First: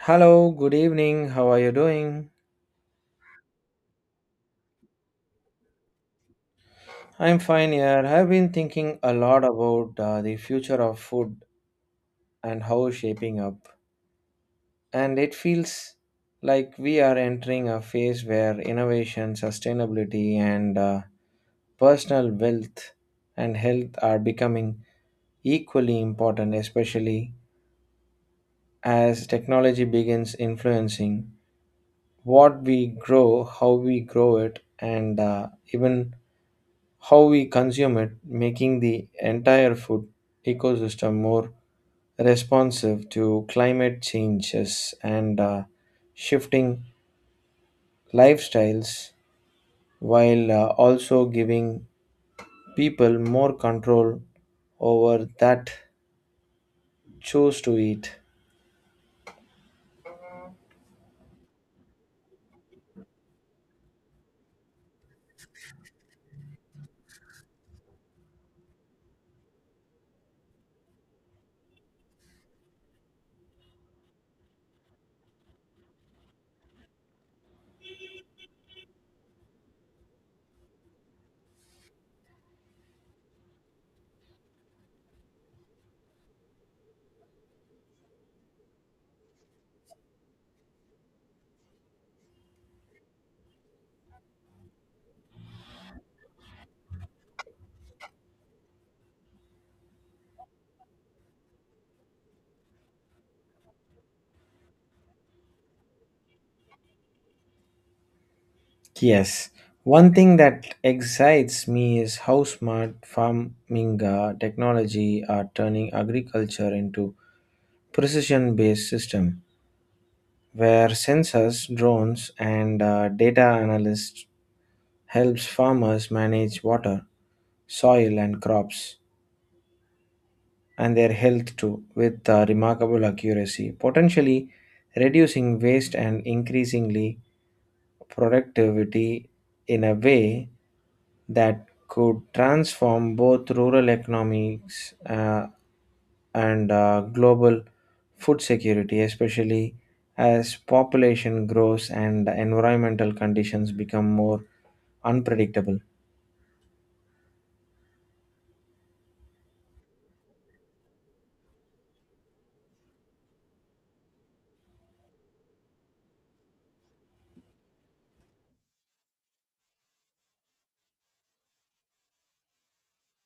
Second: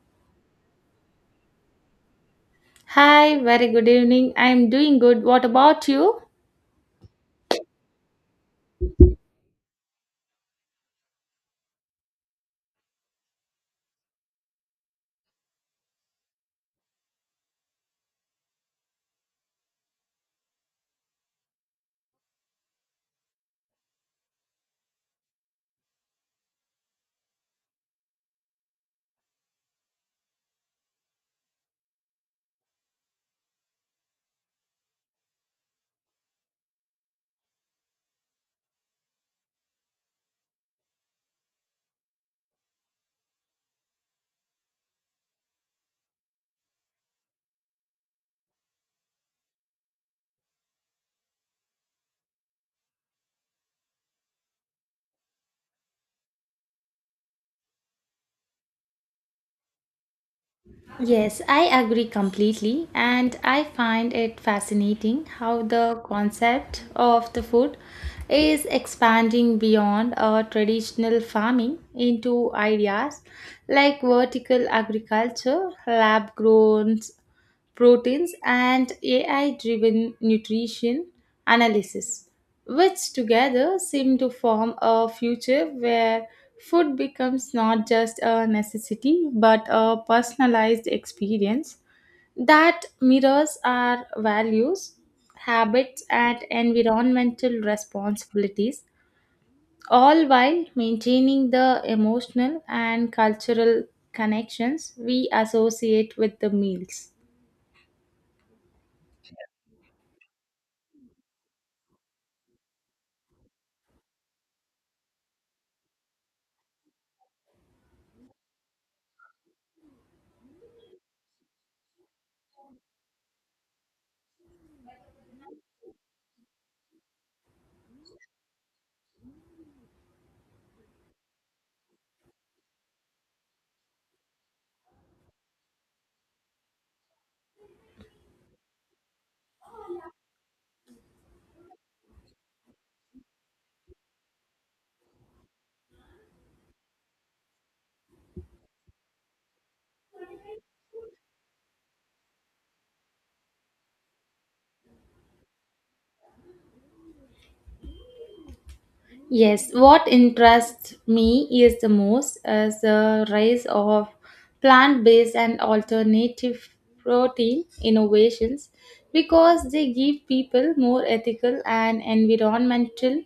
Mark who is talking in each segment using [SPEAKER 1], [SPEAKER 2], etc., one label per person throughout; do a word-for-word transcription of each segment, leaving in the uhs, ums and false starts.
[SPEAKER 1] Hello, good evening. How are you doing?
[SPEAKER 2] Hi, very good evening. I'm doing good. What about you?
[SPEAKER 1] I'm fine here. I've been thinking a lot about uh, the future of food and how it's shaping up. And it feels like we are entering a phase where innovation, sustainability, and uh, personal wealth and health are becoming equally important, especially as technology begins influencing what we grow, how we grow it, and uh, even how we consume it, making the entire food ecosystem more responsive to climate changes and uh, shifting lifestyles while uh, also giving people more control over that choose to eat.
[SPEAKER 2] Yes, I agree completely, and I find it fascinating how the concept of the food is expanding beyond our traditional farming into ideas like vertical agriculture, lab grown proteins, and A I driven nutrition analysis, which together seem to form a future where food becomes not just a necessity but a personalized experience that mirrors our values, habits, and environmental responsibilities, all while maintaining the emotional and cultural connections we associate with the meals.
[SPEAKER 1] Yes. One thing that excites me is how smart farming uh, technology are turning agriculture into precision based system where sensors, drones, and uh, data analysts helps farmers manage water, soil, and crops, and their health too, with uh, remarkable accuracy, potentially reducing waste and increasingly productivity in a way that could transform both rural economics uh, and uh, global food security, especially as population grows and environmental conditions become more unpredictable.
[SPEAKER 2] Yes, what interests me is the most is the rise of plant-based and alternative protein innovations because they give people more ethical and environmental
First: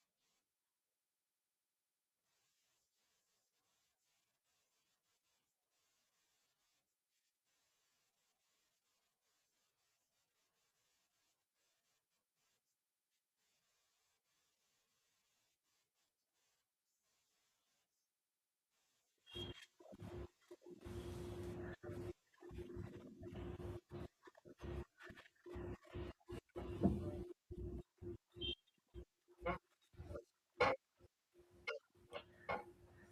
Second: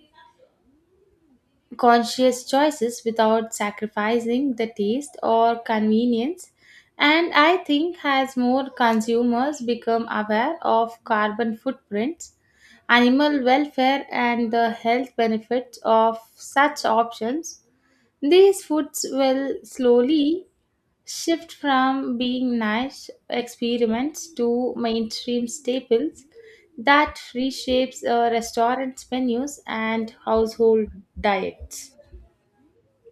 [SPEAKER 2] conscious choices without sacrificing the taste or convenience. And I think as more consumers become aware of carbon footprints, animal welfare, and the health benefits of such options, these foods will slowly shift from being niche experiments to mainstream staples that reshapes uh, restaurant menus and household diets.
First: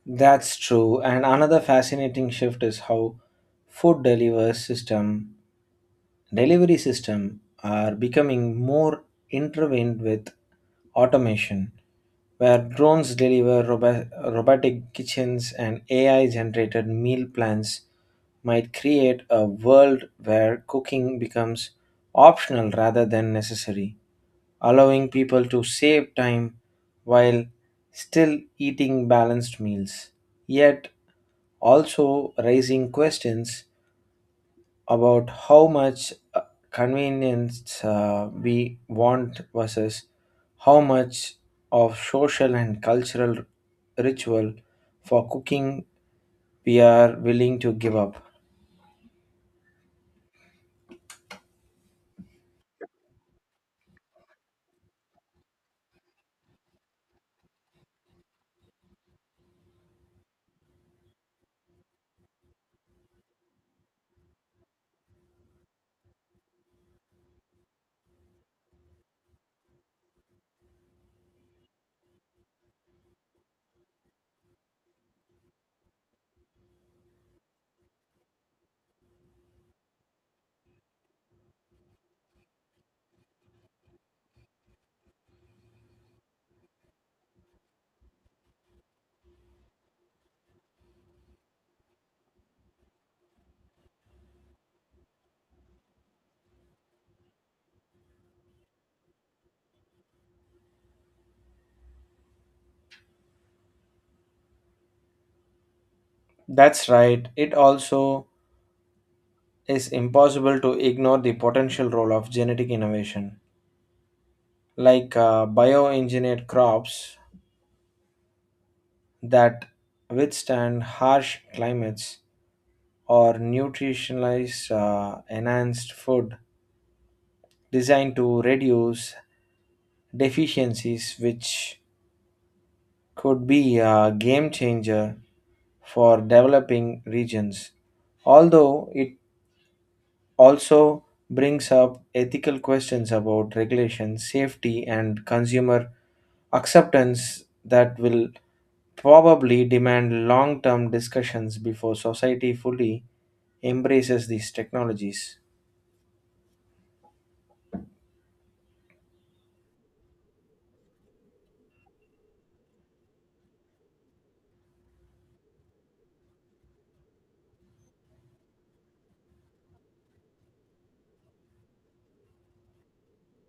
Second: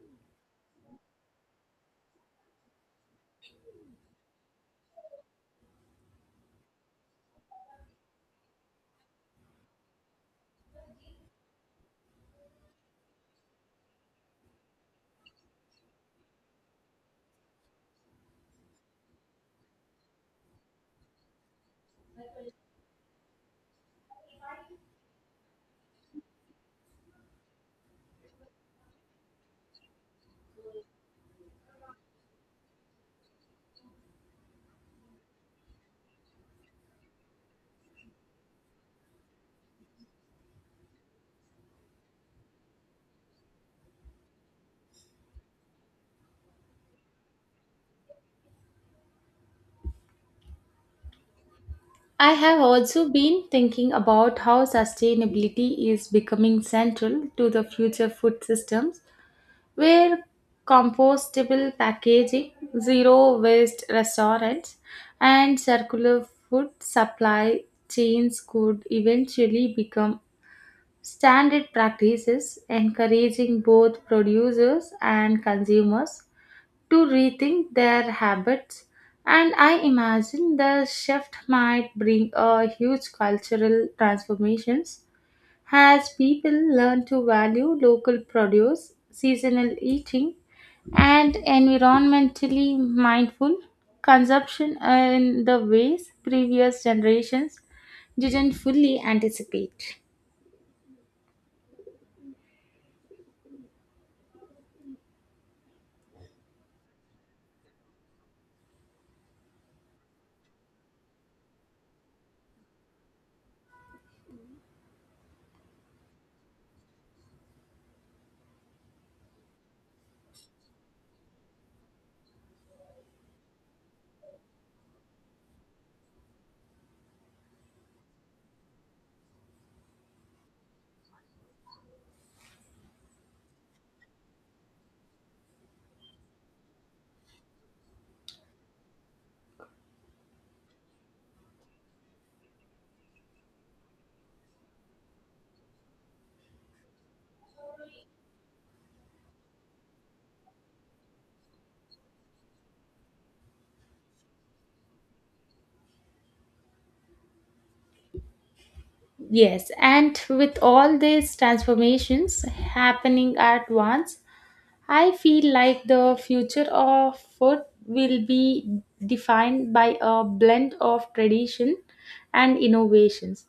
[SPEAKER 1] That's true. And another fascinating shift is how food delivers system delivery systems are becoming more intertwined with automation, where drones deliver robo- robotic kitchens and A I generated meal plans might create a world where cooking becomes optional rather than necessary, allowing people to save time while still eating balanced meals, yet also raising questions about how much uh, convenience uh, we want versus how much of social and cultural ritual for cooking we are willing to give up.
[SPEAKER 2] I have also been thinking about how sustainability is becoming central to the future food systems, where compostable packaging, zero waste restaurants, and circular food supply chains could eventually become standard practices, encouraging both producers and consumers to rethink their habits. And I imagine the shift might bring a huge cultural transformations as people learn to value local produce, seasonal eating, and environmentally mindful consumption in the ways previous generations didn't fully anticipate.
[SPEAKER 1] That's right, it also is impossible to ignore the potential role of genetic innovation, like uh, bioengineered crops that withstand harsh climates or nutritionalized uh, enhanced food designed to reduce deficiencies, which could be a game changer for developing regions. Although it also brings up ethical questions about regulation, safety, and consumer acceptance that will probably demand long term discussions before society fully embraces these technologies.
[SPEAKER 2] Yes, and with all these transformations happening at once, I feel like the future of food will be defined by a blend of tradition and innovations.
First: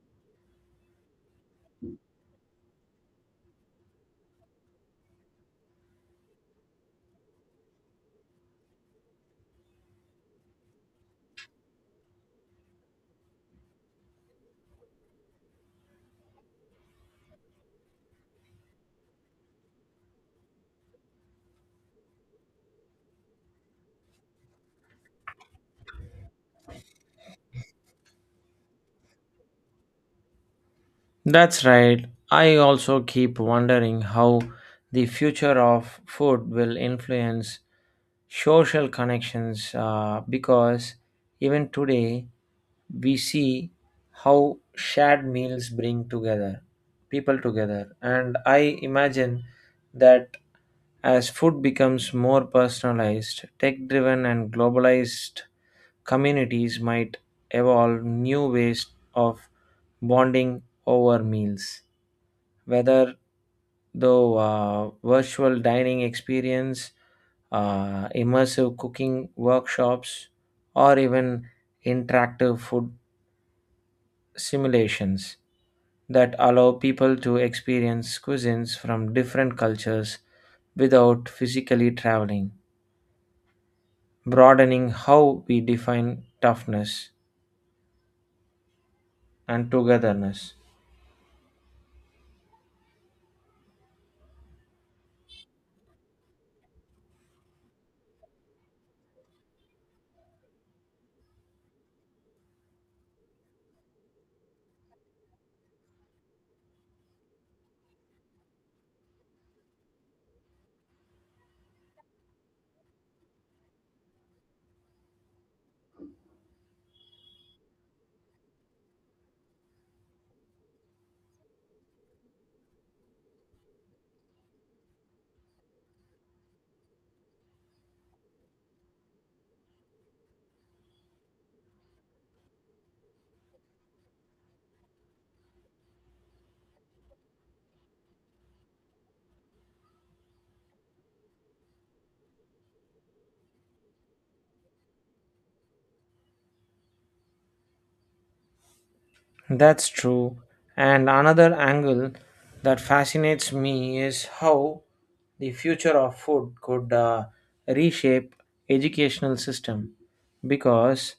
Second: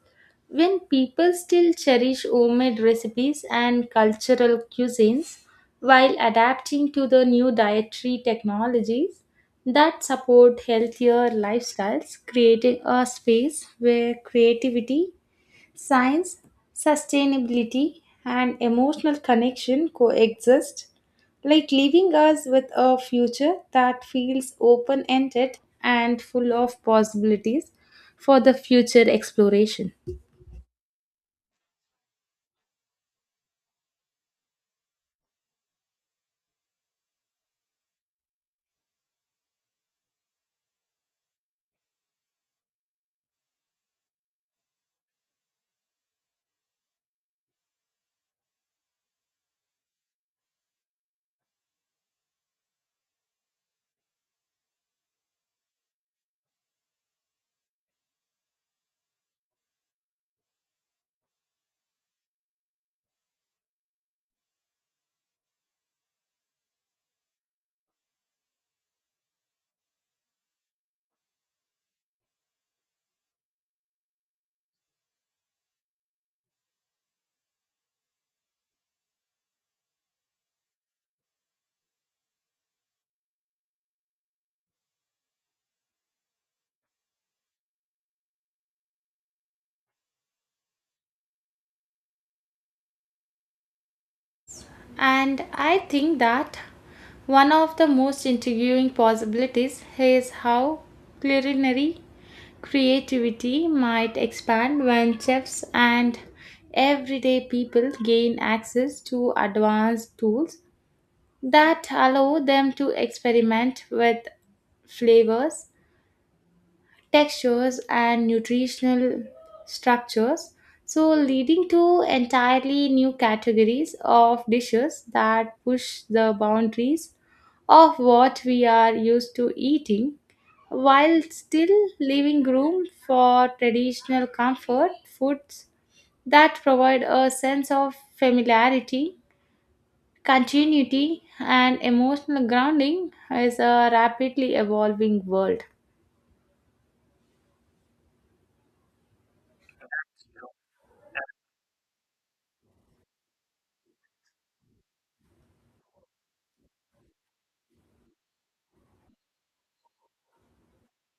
[SPEAKER 2] When people still cherish homemade recipes and cultural cuisines while adapting to the new dietary technologies that support healthier lifestyles, creating a space where creativity, science, sustainability, and emotional connection coexist, like leaving us with a future that feels open ended and full of possibilities for the future exploration.
[SPEAKER 1] That's right. I also keep wondering how the future of food will influence social connections uh, because even today we see how shared meals bring together people together, and I imagine that as food becomes more personalized, tech driven and globalized communities might evolve new ways of bonding over meals whether though uh, virtual dining experience, uh, immersive cooking workshops, or even interactive food simulations that allow people to experience cuisines from different cultures without physically traveling, broadening how we define toughness and togetherness.
[SPEAKER 2] And I think that one of the most intriguing possibilities is how culinary creativity might expand when chefs and everyday people gain access to advanced tools that allow them to experiment with flavors, textures, and nutritional structures, so leading to entirely new categories of dishes that push the boundaries of what we are used to eating while still leaving room for traditional comfort foods that provide a sense of familiarity, continuity, and emotional grounding is a rapidly evolving world.
[SPEAKER 1] That's true. And another angle that fascinates me is how the future of food could uh, reshape educational system because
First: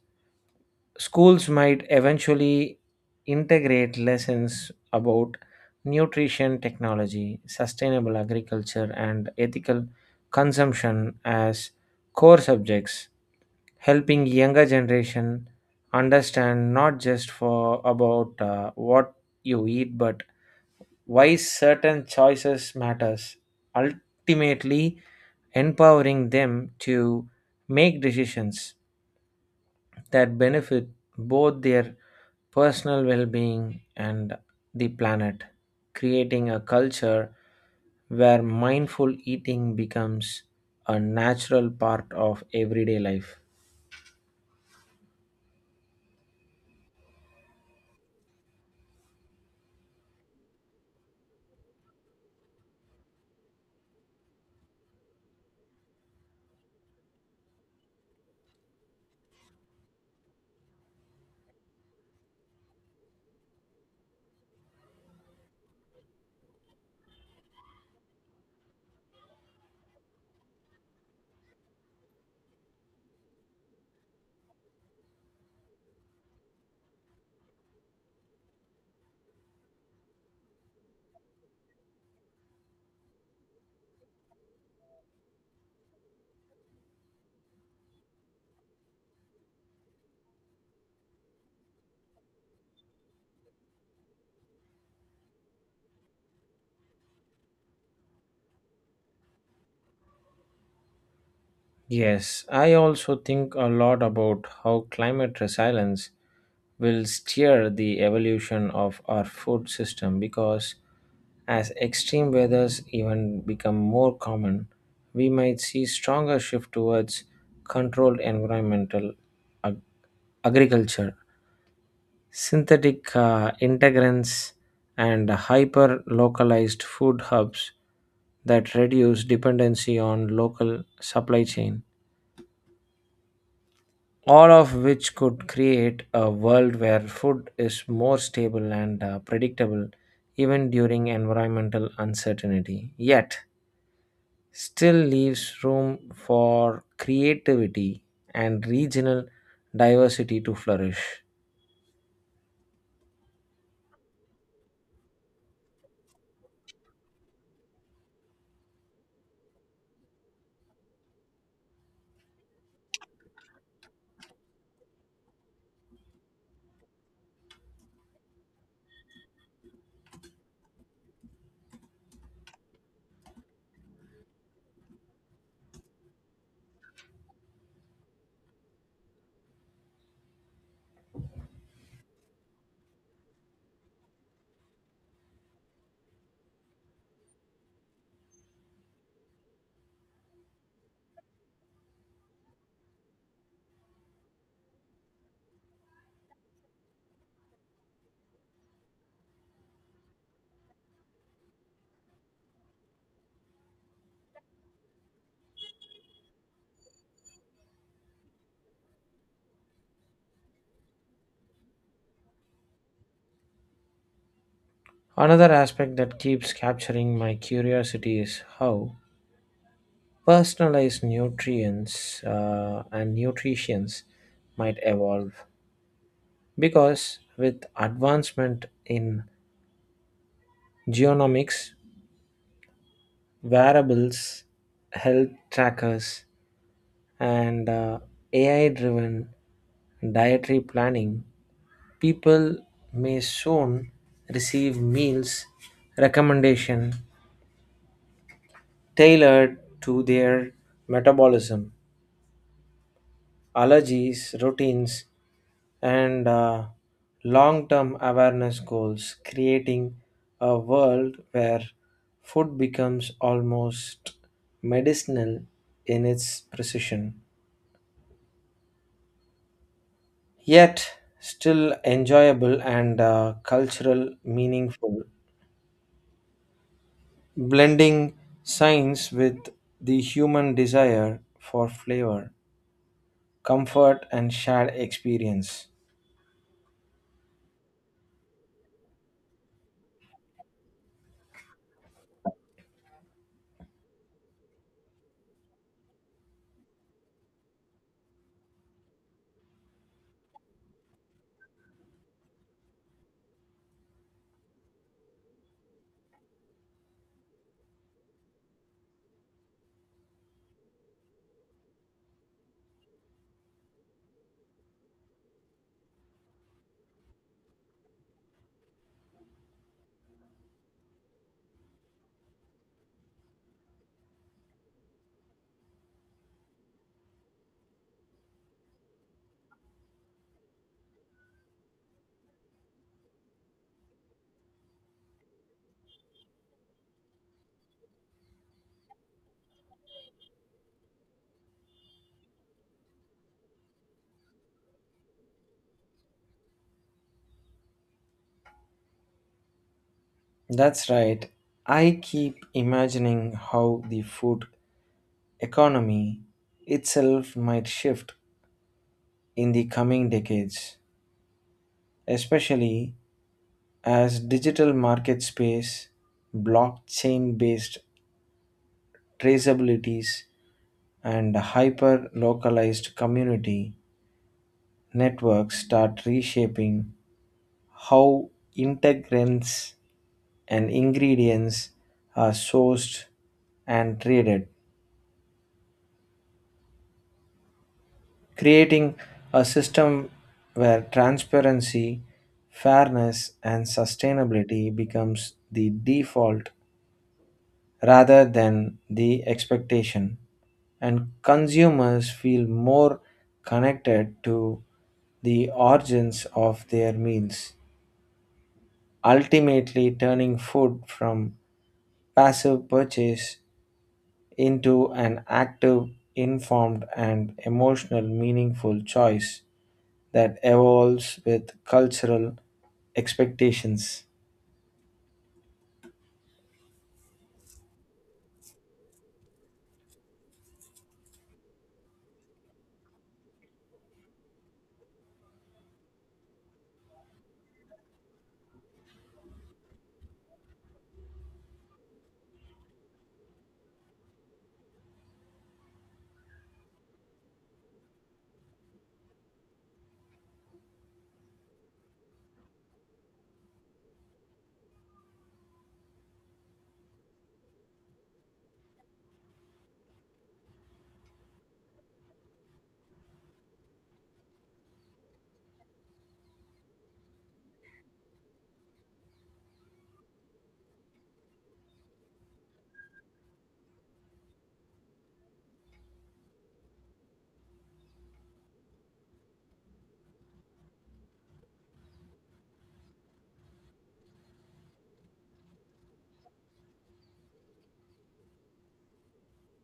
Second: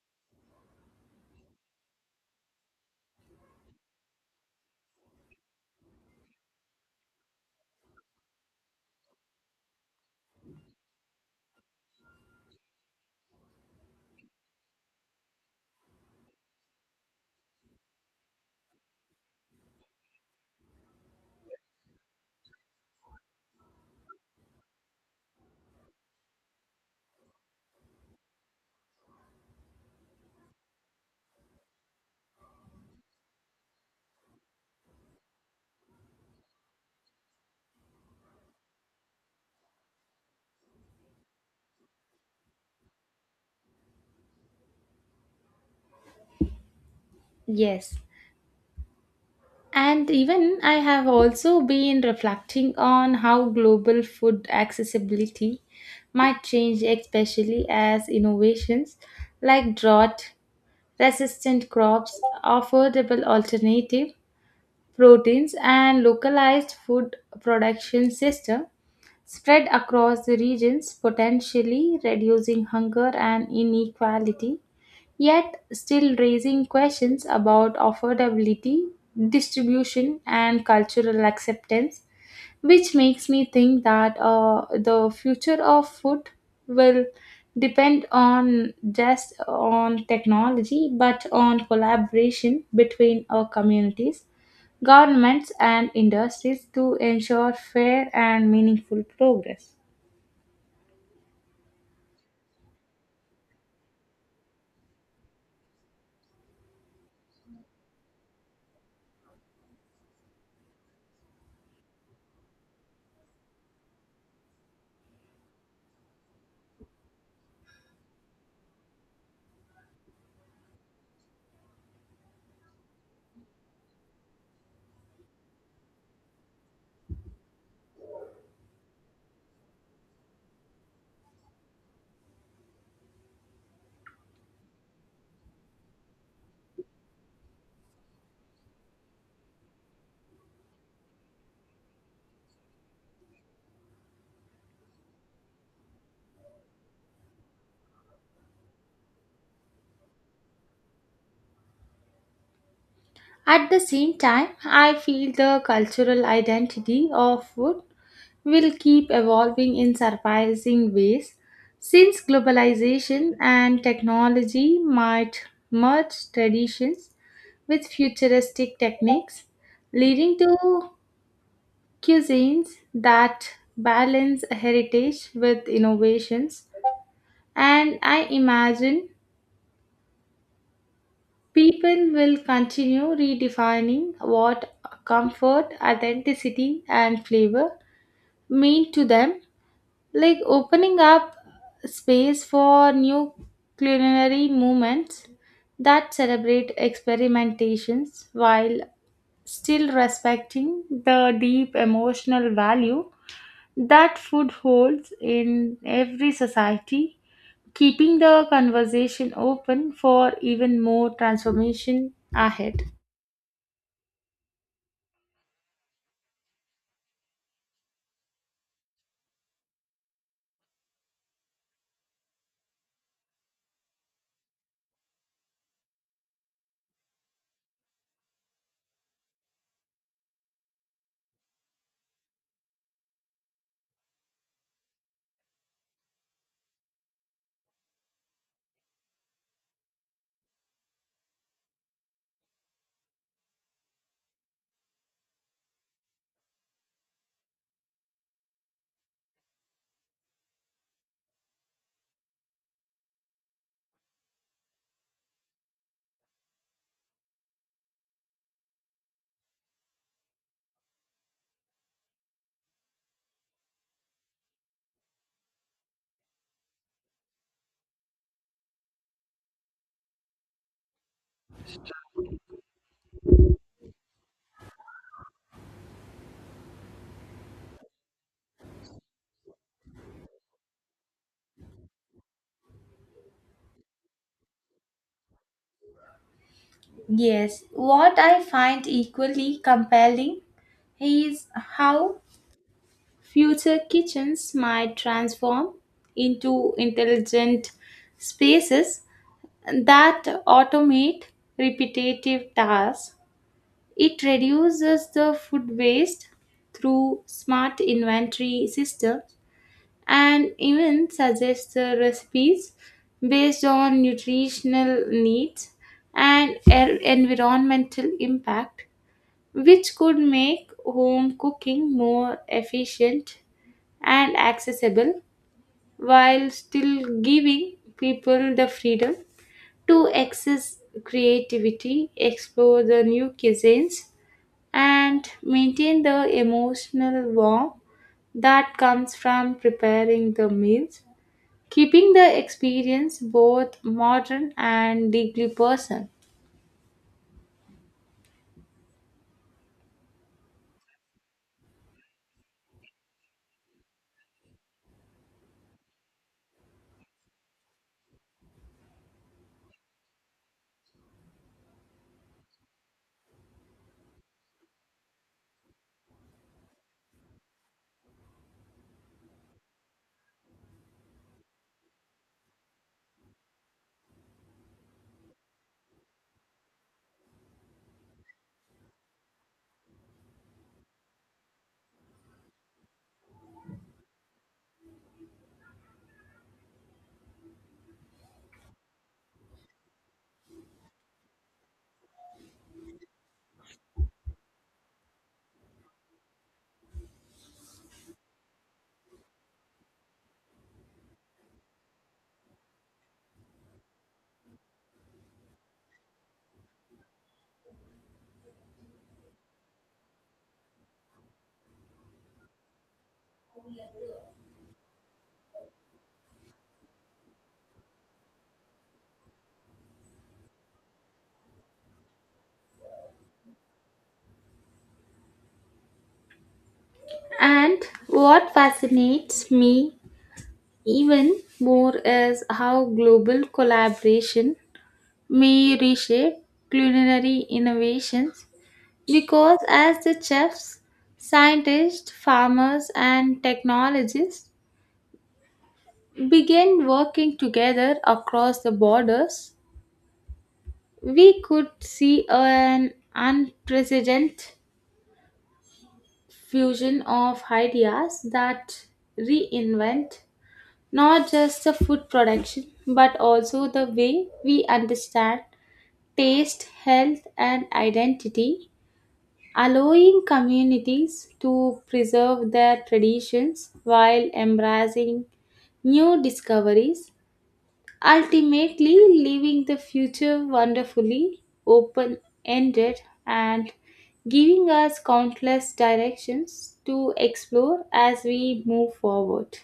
[SPEAKER 1] schools might eventually integrate lessons about nutrition technology, sustainable agriculture, and ethical consumption as core subjects, helping younger generation understand not just for about uh, what you eat but why certain choices matters, ultimately empowering them to make decisions that benefit both their personal well being and the planet, creating a culture where mindful eating becomes a natural part of everyday life.
[SPEAKER 2] Yes, and even I have also been reflecting on how global food accessibility might change, especially as innovations like drought resistant crops, affordable alternative proteins, and localized food production system spread across the regions, potentially reducing hunger and inequality yet still raising questions about affordability, distribution, and cultural acceptance, which makes me think that uh, the future of food will depend on just on technology but on collaboration between our communities, governments, and industries to ensure fair and meaningful progress.
[SPEAKER 1] Yes, I also think a lot about how climate resilience will steer the evolution of our food system because as extreme weathers even become more common, we might see stronger shift towards controlled environmental ag- agriculture, synthetic uh, integrants, and hyper localized food hubs that reduce dependency on local supply chain, all of which could create a world where food is more stable and uh, predictable even during environmental uncertainty, yet still leaves room for creativity and regional diversity to flourish.
[SPEAKER 2] At the same time, I feel the cultural identity of food will keep evolving in surprising ways since globalization and technology might merge traditions with futuristic techniques, leading to cuisines that balance heritage with innovations. And I imagine people will continue redefining what comfort, authenticity, and flavor mean to them, like opening up space for new culinary movements that celebrate experimentations while still respecting the deep emotional value that food holds in every society, keeping the conversation open for even more transformation ahead.
[SPEAKER 1] Another aspect that keeps capturing my curiosity is how personalized nutrients uh, and nutritions might evolve because with advancement in genomics, wearables, health trackers, and uh, A I driven dietary planning, people may soon receive meals recommendation tailored to their metabolism, allergies, routines, and uh, long term awareness goals, creating a world where food becomes almost medicinal in its precision, yet still enjoyable and uh, cultural meaningful, blending science with the human desire for flavor, comfort, and shared experience.
[SPEAKER 2] Yes, what I find equally compelling is how future kitchens might transform into intelligent spaces that automate repetitive tasks. It reduces the food waste through smart inventory systems and even suggests the recipes based on nutritional needs and er- environmental impact, which could make home cooking more efficient and accessible while still giving people the freedom to access creativity, explore the new cuisines, and maintain the emotional warmth that comes from preparing the meals, keeping the experience both modern and deeply personal.
[SPEAKER 1] That's right. I keep imagining how the food economy itself might shift in the coming decades, especially as digital market space, blockchain based traceabilities, and hyper localized community networks start reshaping how integrants and ingredients are sourced and traded, creating a system where transparency, fairness, and sustainability becomes the default rather than the expectation, and consumers feel more connected to the origins of their meals, ultimately turning food from passive purchase into an active, informed, and emotional meaningful choice that evolves with cultural expectations.
[SPEAKER 2] And what fascinates me even more is how global collaboration may reshape culinary innovations because as the chefs, scientists, farmers, and technologists begin working together across the borders, we could see an unprecedented fusion of ideas that reinvent not just the food production but also the way we understand taste, health, and identity, allowing communities to preserve their traditions while embracing new discoveries, ultimately leaving the future wonderfully open ended and giving us countless directions to explore as we move forward.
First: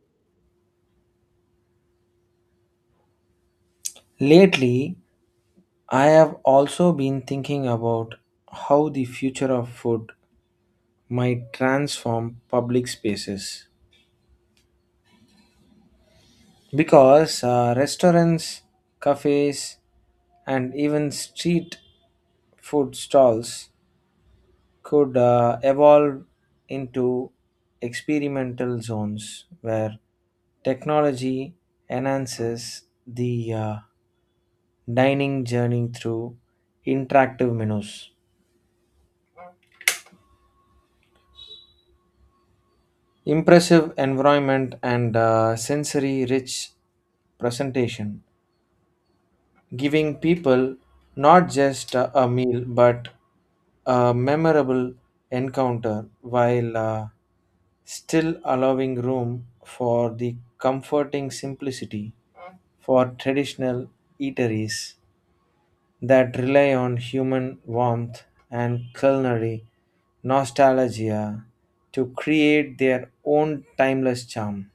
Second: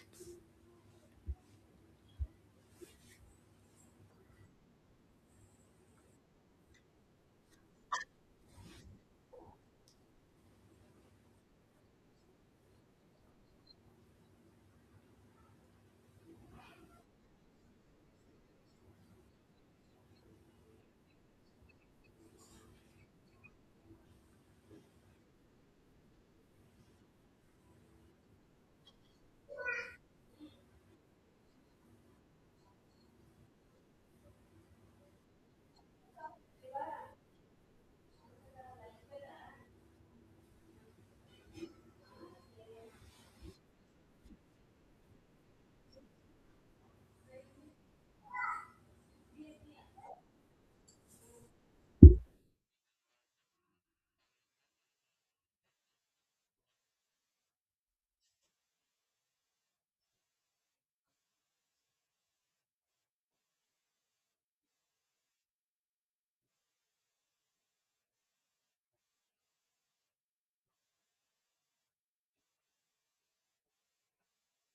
[SPEAKER 1] Lately, I have also been thinking about how the future of food might transform public spaces. Because uh, restaurants, cafes, and even street food stalls could uh, evolve into experimental zones where technology enhances the uh, dining journey through interactive menus, impressive environment, and uh, sensory rich presentation, giving people not just uh, a meal but a memorable encounter while uh, still allowing room for the comforting simplicity for traditional eateries that rely on human warmth and culinary nostalgia to create their own timeless charm.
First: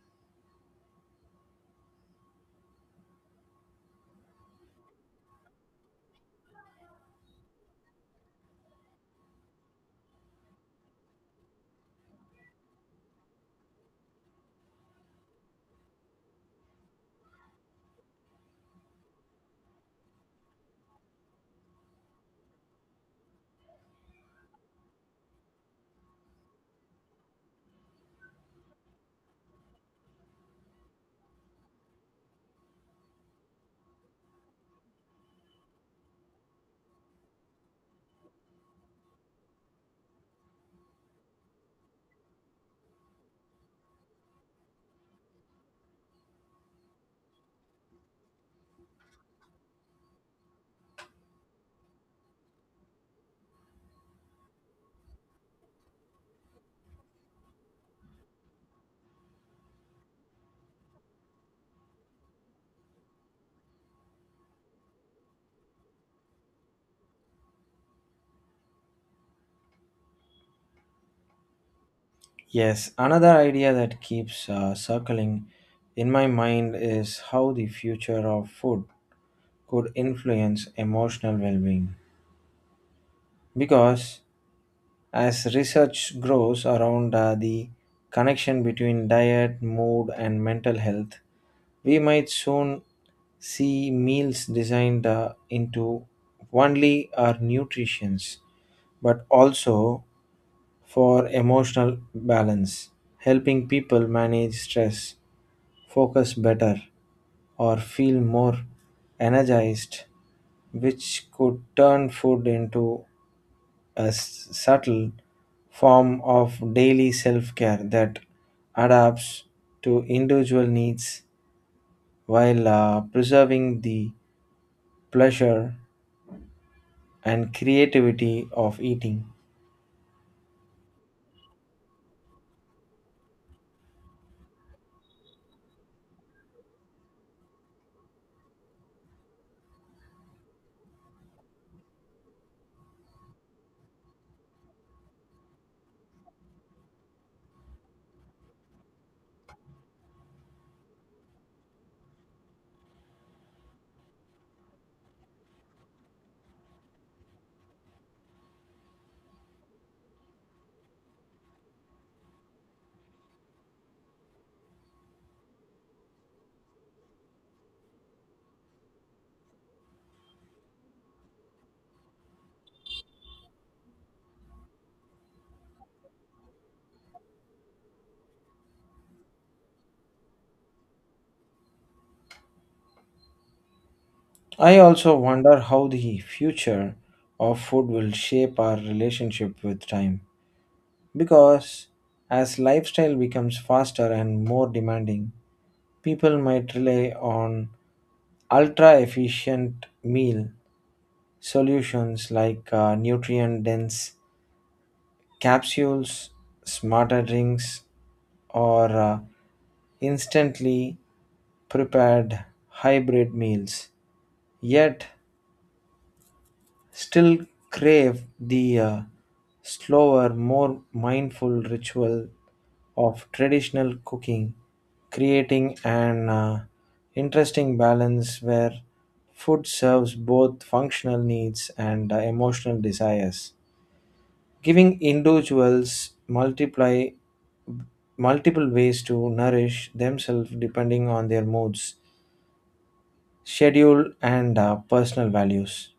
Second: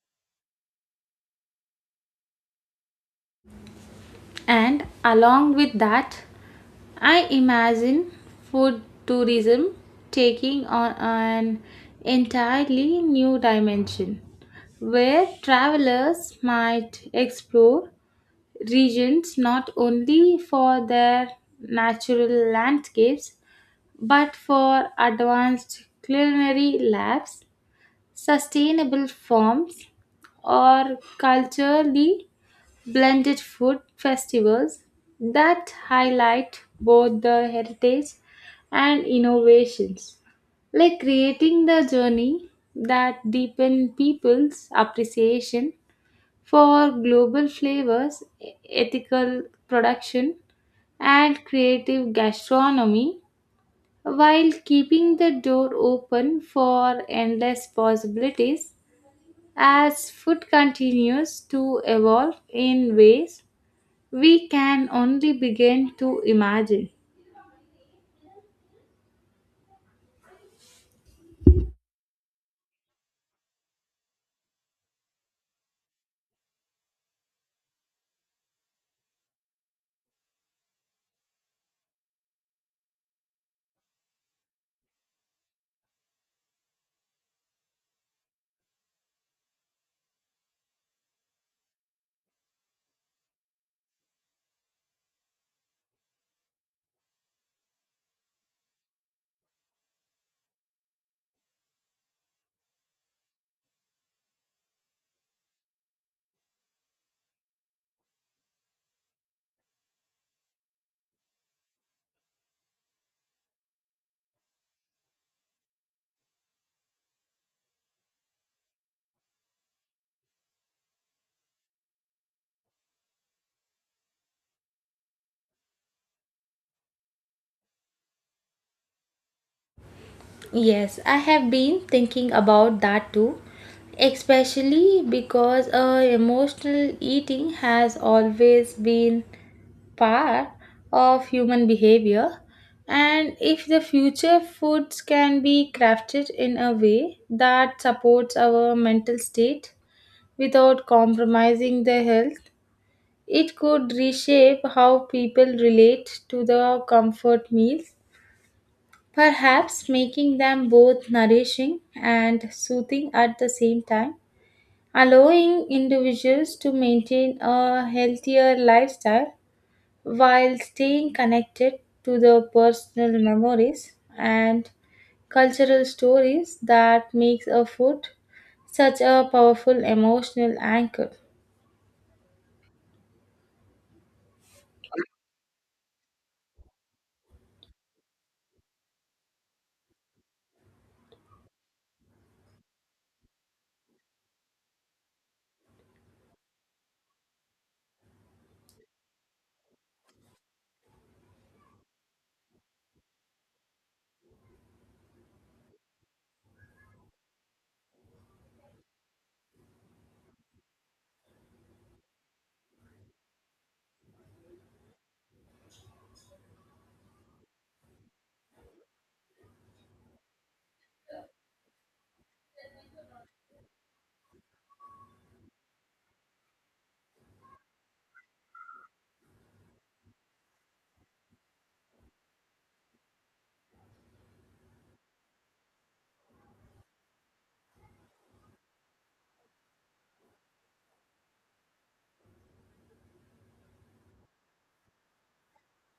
[SPEAKER 2] And along with that, I imagine food tourism taking on an entirely new dimension where travelers might explore regions not only for their natural landscapes but for advanced culinary labs, sustainable farms, or culturally blended food festivals that highlight both the heritage and innovations, like creating the journey that deepen people's appreciation for global flavors, ethical production, and creative gastronomy while keeping the door open for endless possibilities as food continues to evolve in ways we can only begin to imagine.
[SPEAKER 1] Yes, another idea that keeps uh, circling in my mind is how the future of food could influence emotional well being. Because as research grows around uh, the connection between diet, mood, and mental health, we might soon see meals designed uh, into only our nutritions but also for emotional balance, helping people manage stress, focus better, or feel more energized, which could turn food into a s- subtle form of daily self care that adapts to individual needs while uh, preserving the pleasure and creativity of eating.
[SPEAKER 2] Yes, I have been thinking about that too, especially because uh, emotional eating has always been part of human behavior. And if the future foods can be crafted in a way that supports our mental state without compromising their health, it could reshape how people relate to the comfort meals, perhaps making them both nourishing and soothing at the same time, allowing individuals to maintain a healthier lifestyle while staying connected to the personal memories and cultural stories that makes a food such a powerful emotional anchor.
[SPEAKER 1] I also wonder how the future of food will shape our relationship with time. Because as lifestyle becomes faster and more demanding, people might rely on ultra efficient meal solutions like nutrient dense capsules, smarter drinks, or uh, instantly prepared hybrid meals. Yet, still crave the uh, slower, more mindful ritual of traditional cooking, creating an uh, interesting balance where food serves both functional needs and uh, emotional desires, giving individuals multiply multiple ways to nourish themselves depending on their moods, schedule, and uh, personal values.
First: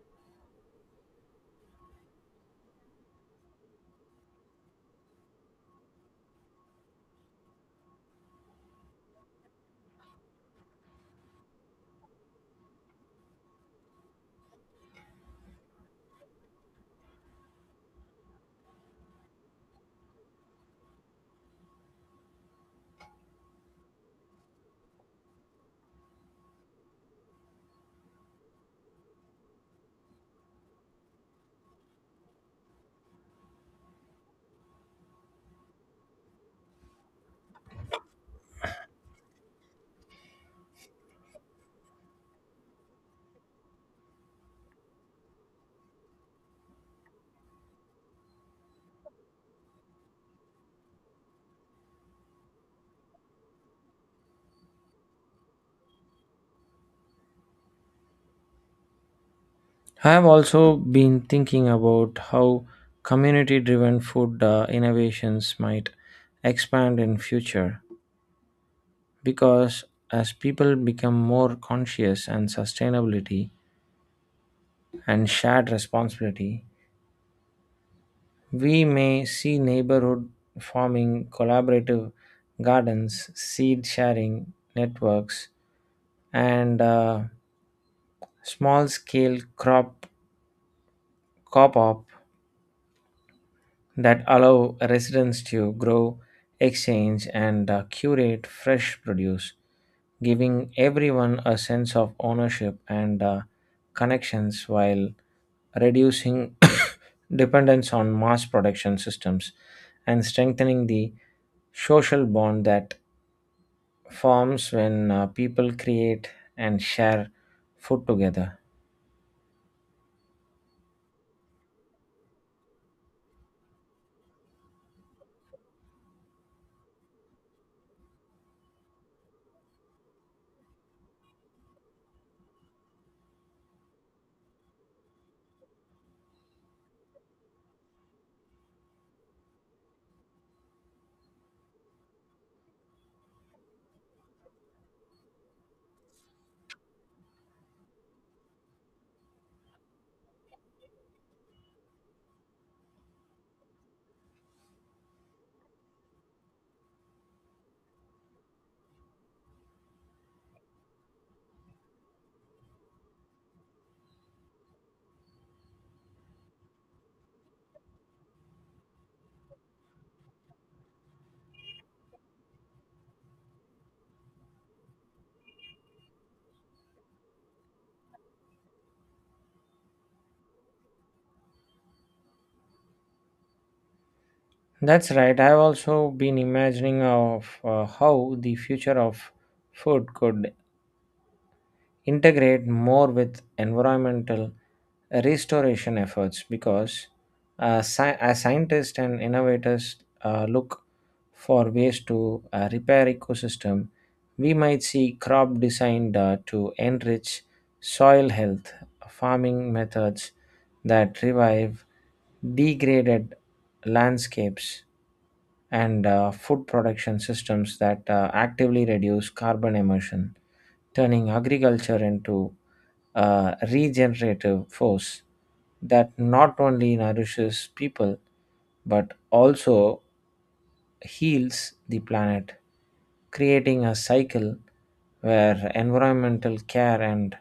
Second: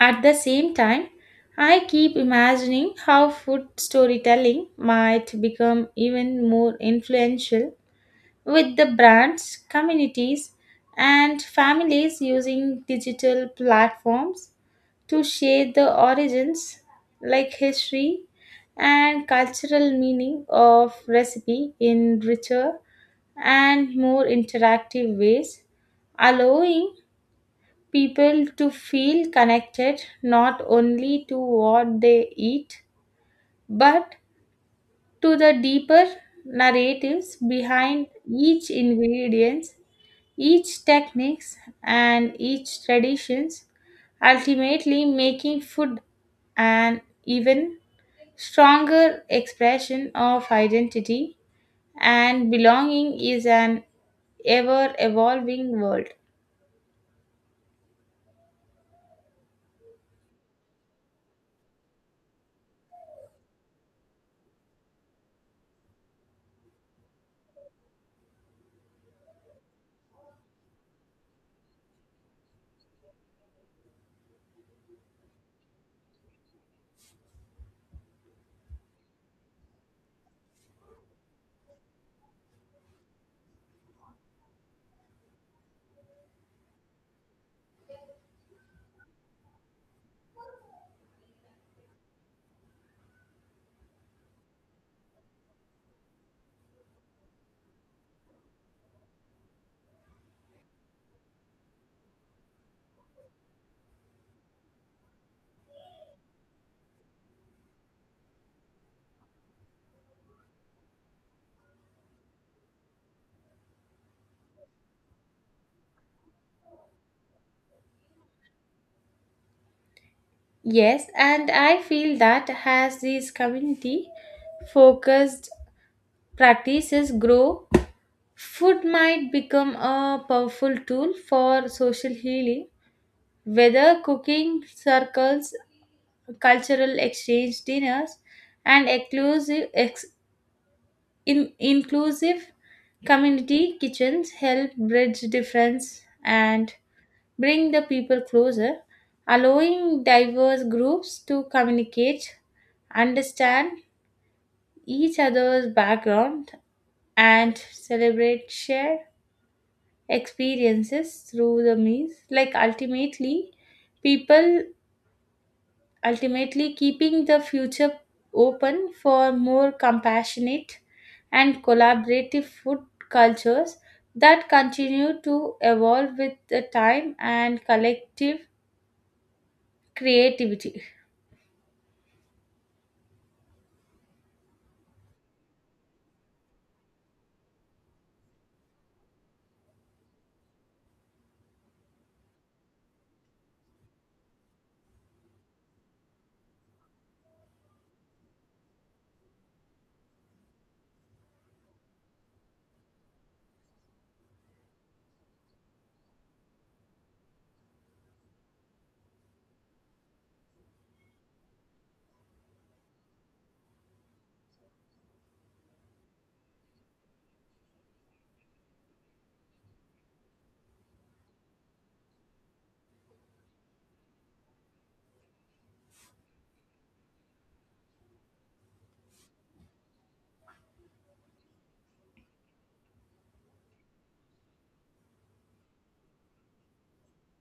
[SPEAKER 2] At the same time, I keep imagining how food storytelling might become even more influential with the brands, communities, and families using digital platforms to share the origins, like history and cultural meaning of recipe in richer and more interactive ways, allowing people to feel connected not only to what they eat but to the deeper narratives behind each ingredient, each techniques, and each traditions, ultimately making food an even stronger expression of identity and belonging is an ever evolving world.
[SPEAKER 1] I have also been thinking about how community-driven food uh, innovations might expand in future because as people become more conscious and sustainability and shared responsibility, we may see neighborhood farming, collaborative gardens, seed sharing networks, and small scale crop co-op that allow residents to grow, exchange, and uh, curate fresh produce, giving everyone a sense of ownership and uh, connections while reducing dependence on mass production systems and strengthening the social bond that forms when uh, people create and share food together.
[SPEAKER 2] Yes, and I feel that as these community focused practices grow, food might become a powerful tool for social healing, whether cooking circles, cultural exchange dinners, and exclusive, ex, in, inclusive community kitchens help bridge difference and bring the people closer, allowing diverse groups to communicate, understand each other's background, and celebrate shared experiences through the meals. Like ultimately, people ultimately keeping the future open for more compassionate and collaborative food cultures that continue to evolve with the time and collective creativity.
[SPEAKER 1] That's right. I've also been imagining of uh, how the future of food could integrate more with environmental restoration efforts because uh, sci- as scientists and innovators uh, look for ways to uh, repair ecosystem, we might see crop designed uh, to enrich soil health, farming methods that revive degraded landscapes and uh, food production systems that uh, actively reduce carbon emission, turning agriculture into a regenerative force that not only nourishes people but also heals the planet, creating a cycle where environmental care and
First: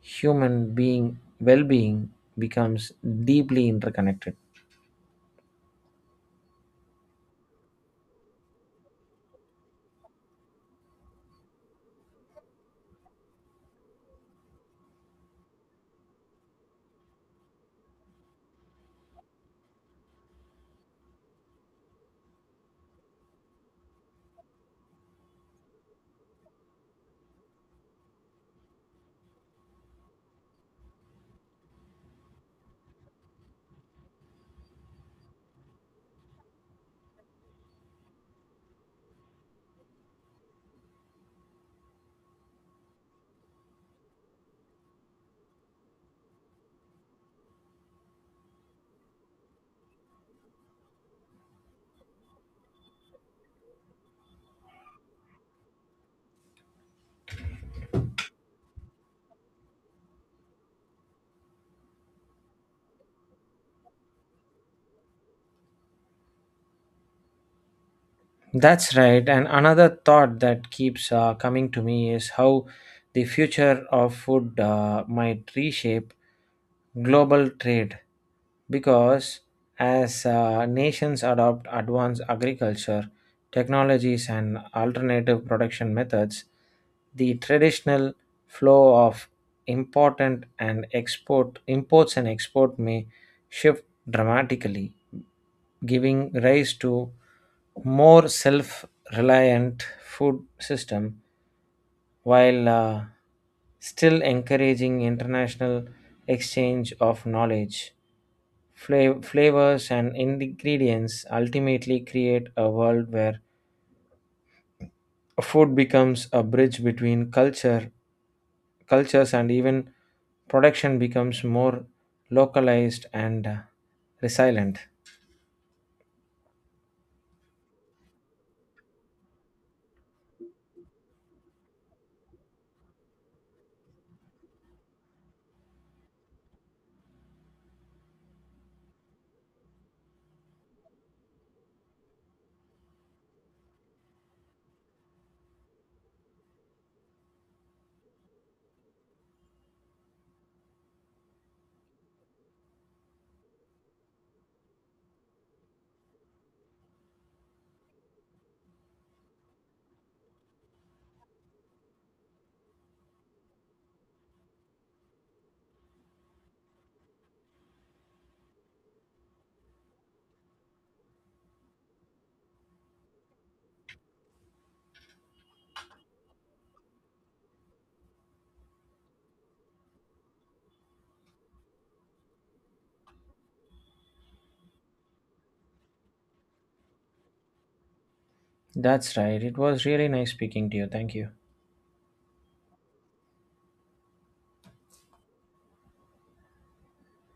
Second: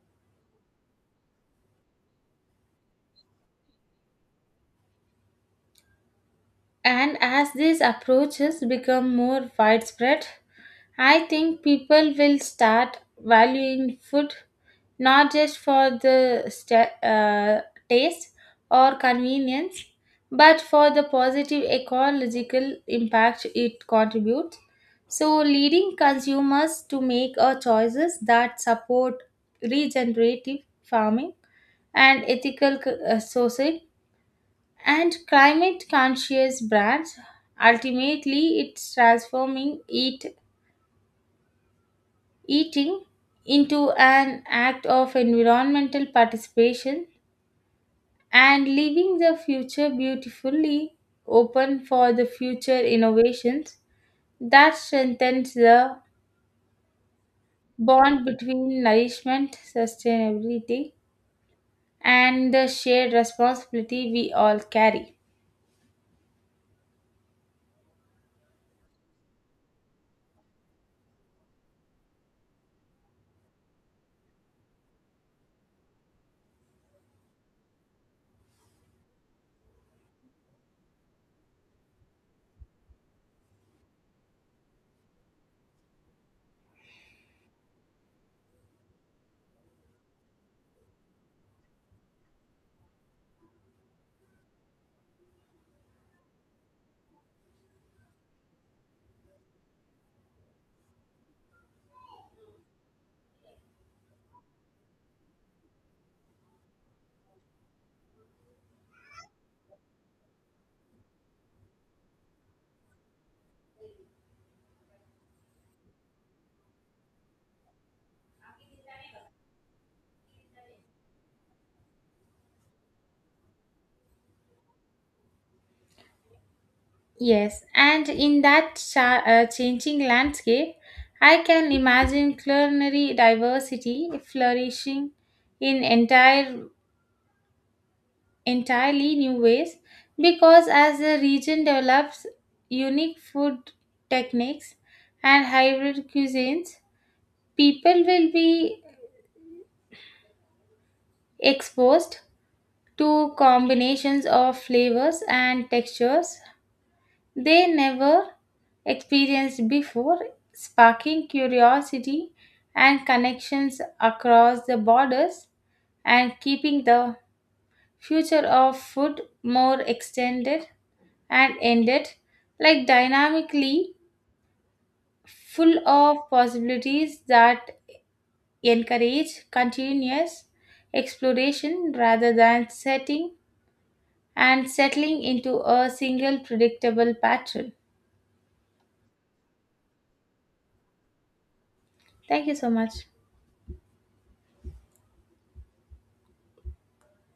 [SPEAKER 1] human being well-being becomes deeply interconnected.
[SPEAKER 2] And as these approaches become more widespread, I think people will start valuing food not just for the sta uh, taste or convenience, but for the positive ecological impact it contributes. So, leading consumers to make a choices that support regenerative farming and ethical c- uh, sourcing and climate conscious brands. Ultimately, it's transforming eat, eating into an act of environmental participation and leaving the future beautifully open for the future innovations that strengthens the bond between nourishment, sustainability, and the shared responsibility we all carry.
[SPEAKER 1] That's right. And another thought that keeps uh, coming to me is how the future of food uh, might reshape global trade. Because as uh, nations adopt advanced agriculture technologies and alternative production methods, the traditional flow of important and export imports and export may shift dramatically, giving rise to more self-reliant food system while uh, still encouraging international exchange of knowledge, fla- flavors and ingredients, ultimately create a world where food becomes a bridge between culture cultures and even production becomes more localized and uh, resilient.
[SPEAKER 2] Yes, and in that cha- uh, changing landscape, I can imagine culinary diversity flourishing in entire entirely new ways because as the region develops unique food techniques and hybrid cuisines, people will be exposed to combinations of flavors and textures they never experienced before, sparking curiosity and connections across the borders and keeping the future of food more extended and ended, like dynamically full of possibilities that encourage continuous exploration rather than setting and settling into a single predictable pattern.
[SPEAKER 1] That's right, it was really nice speaking to you. Thank you.
[SPEAKER 2] Thank you so much.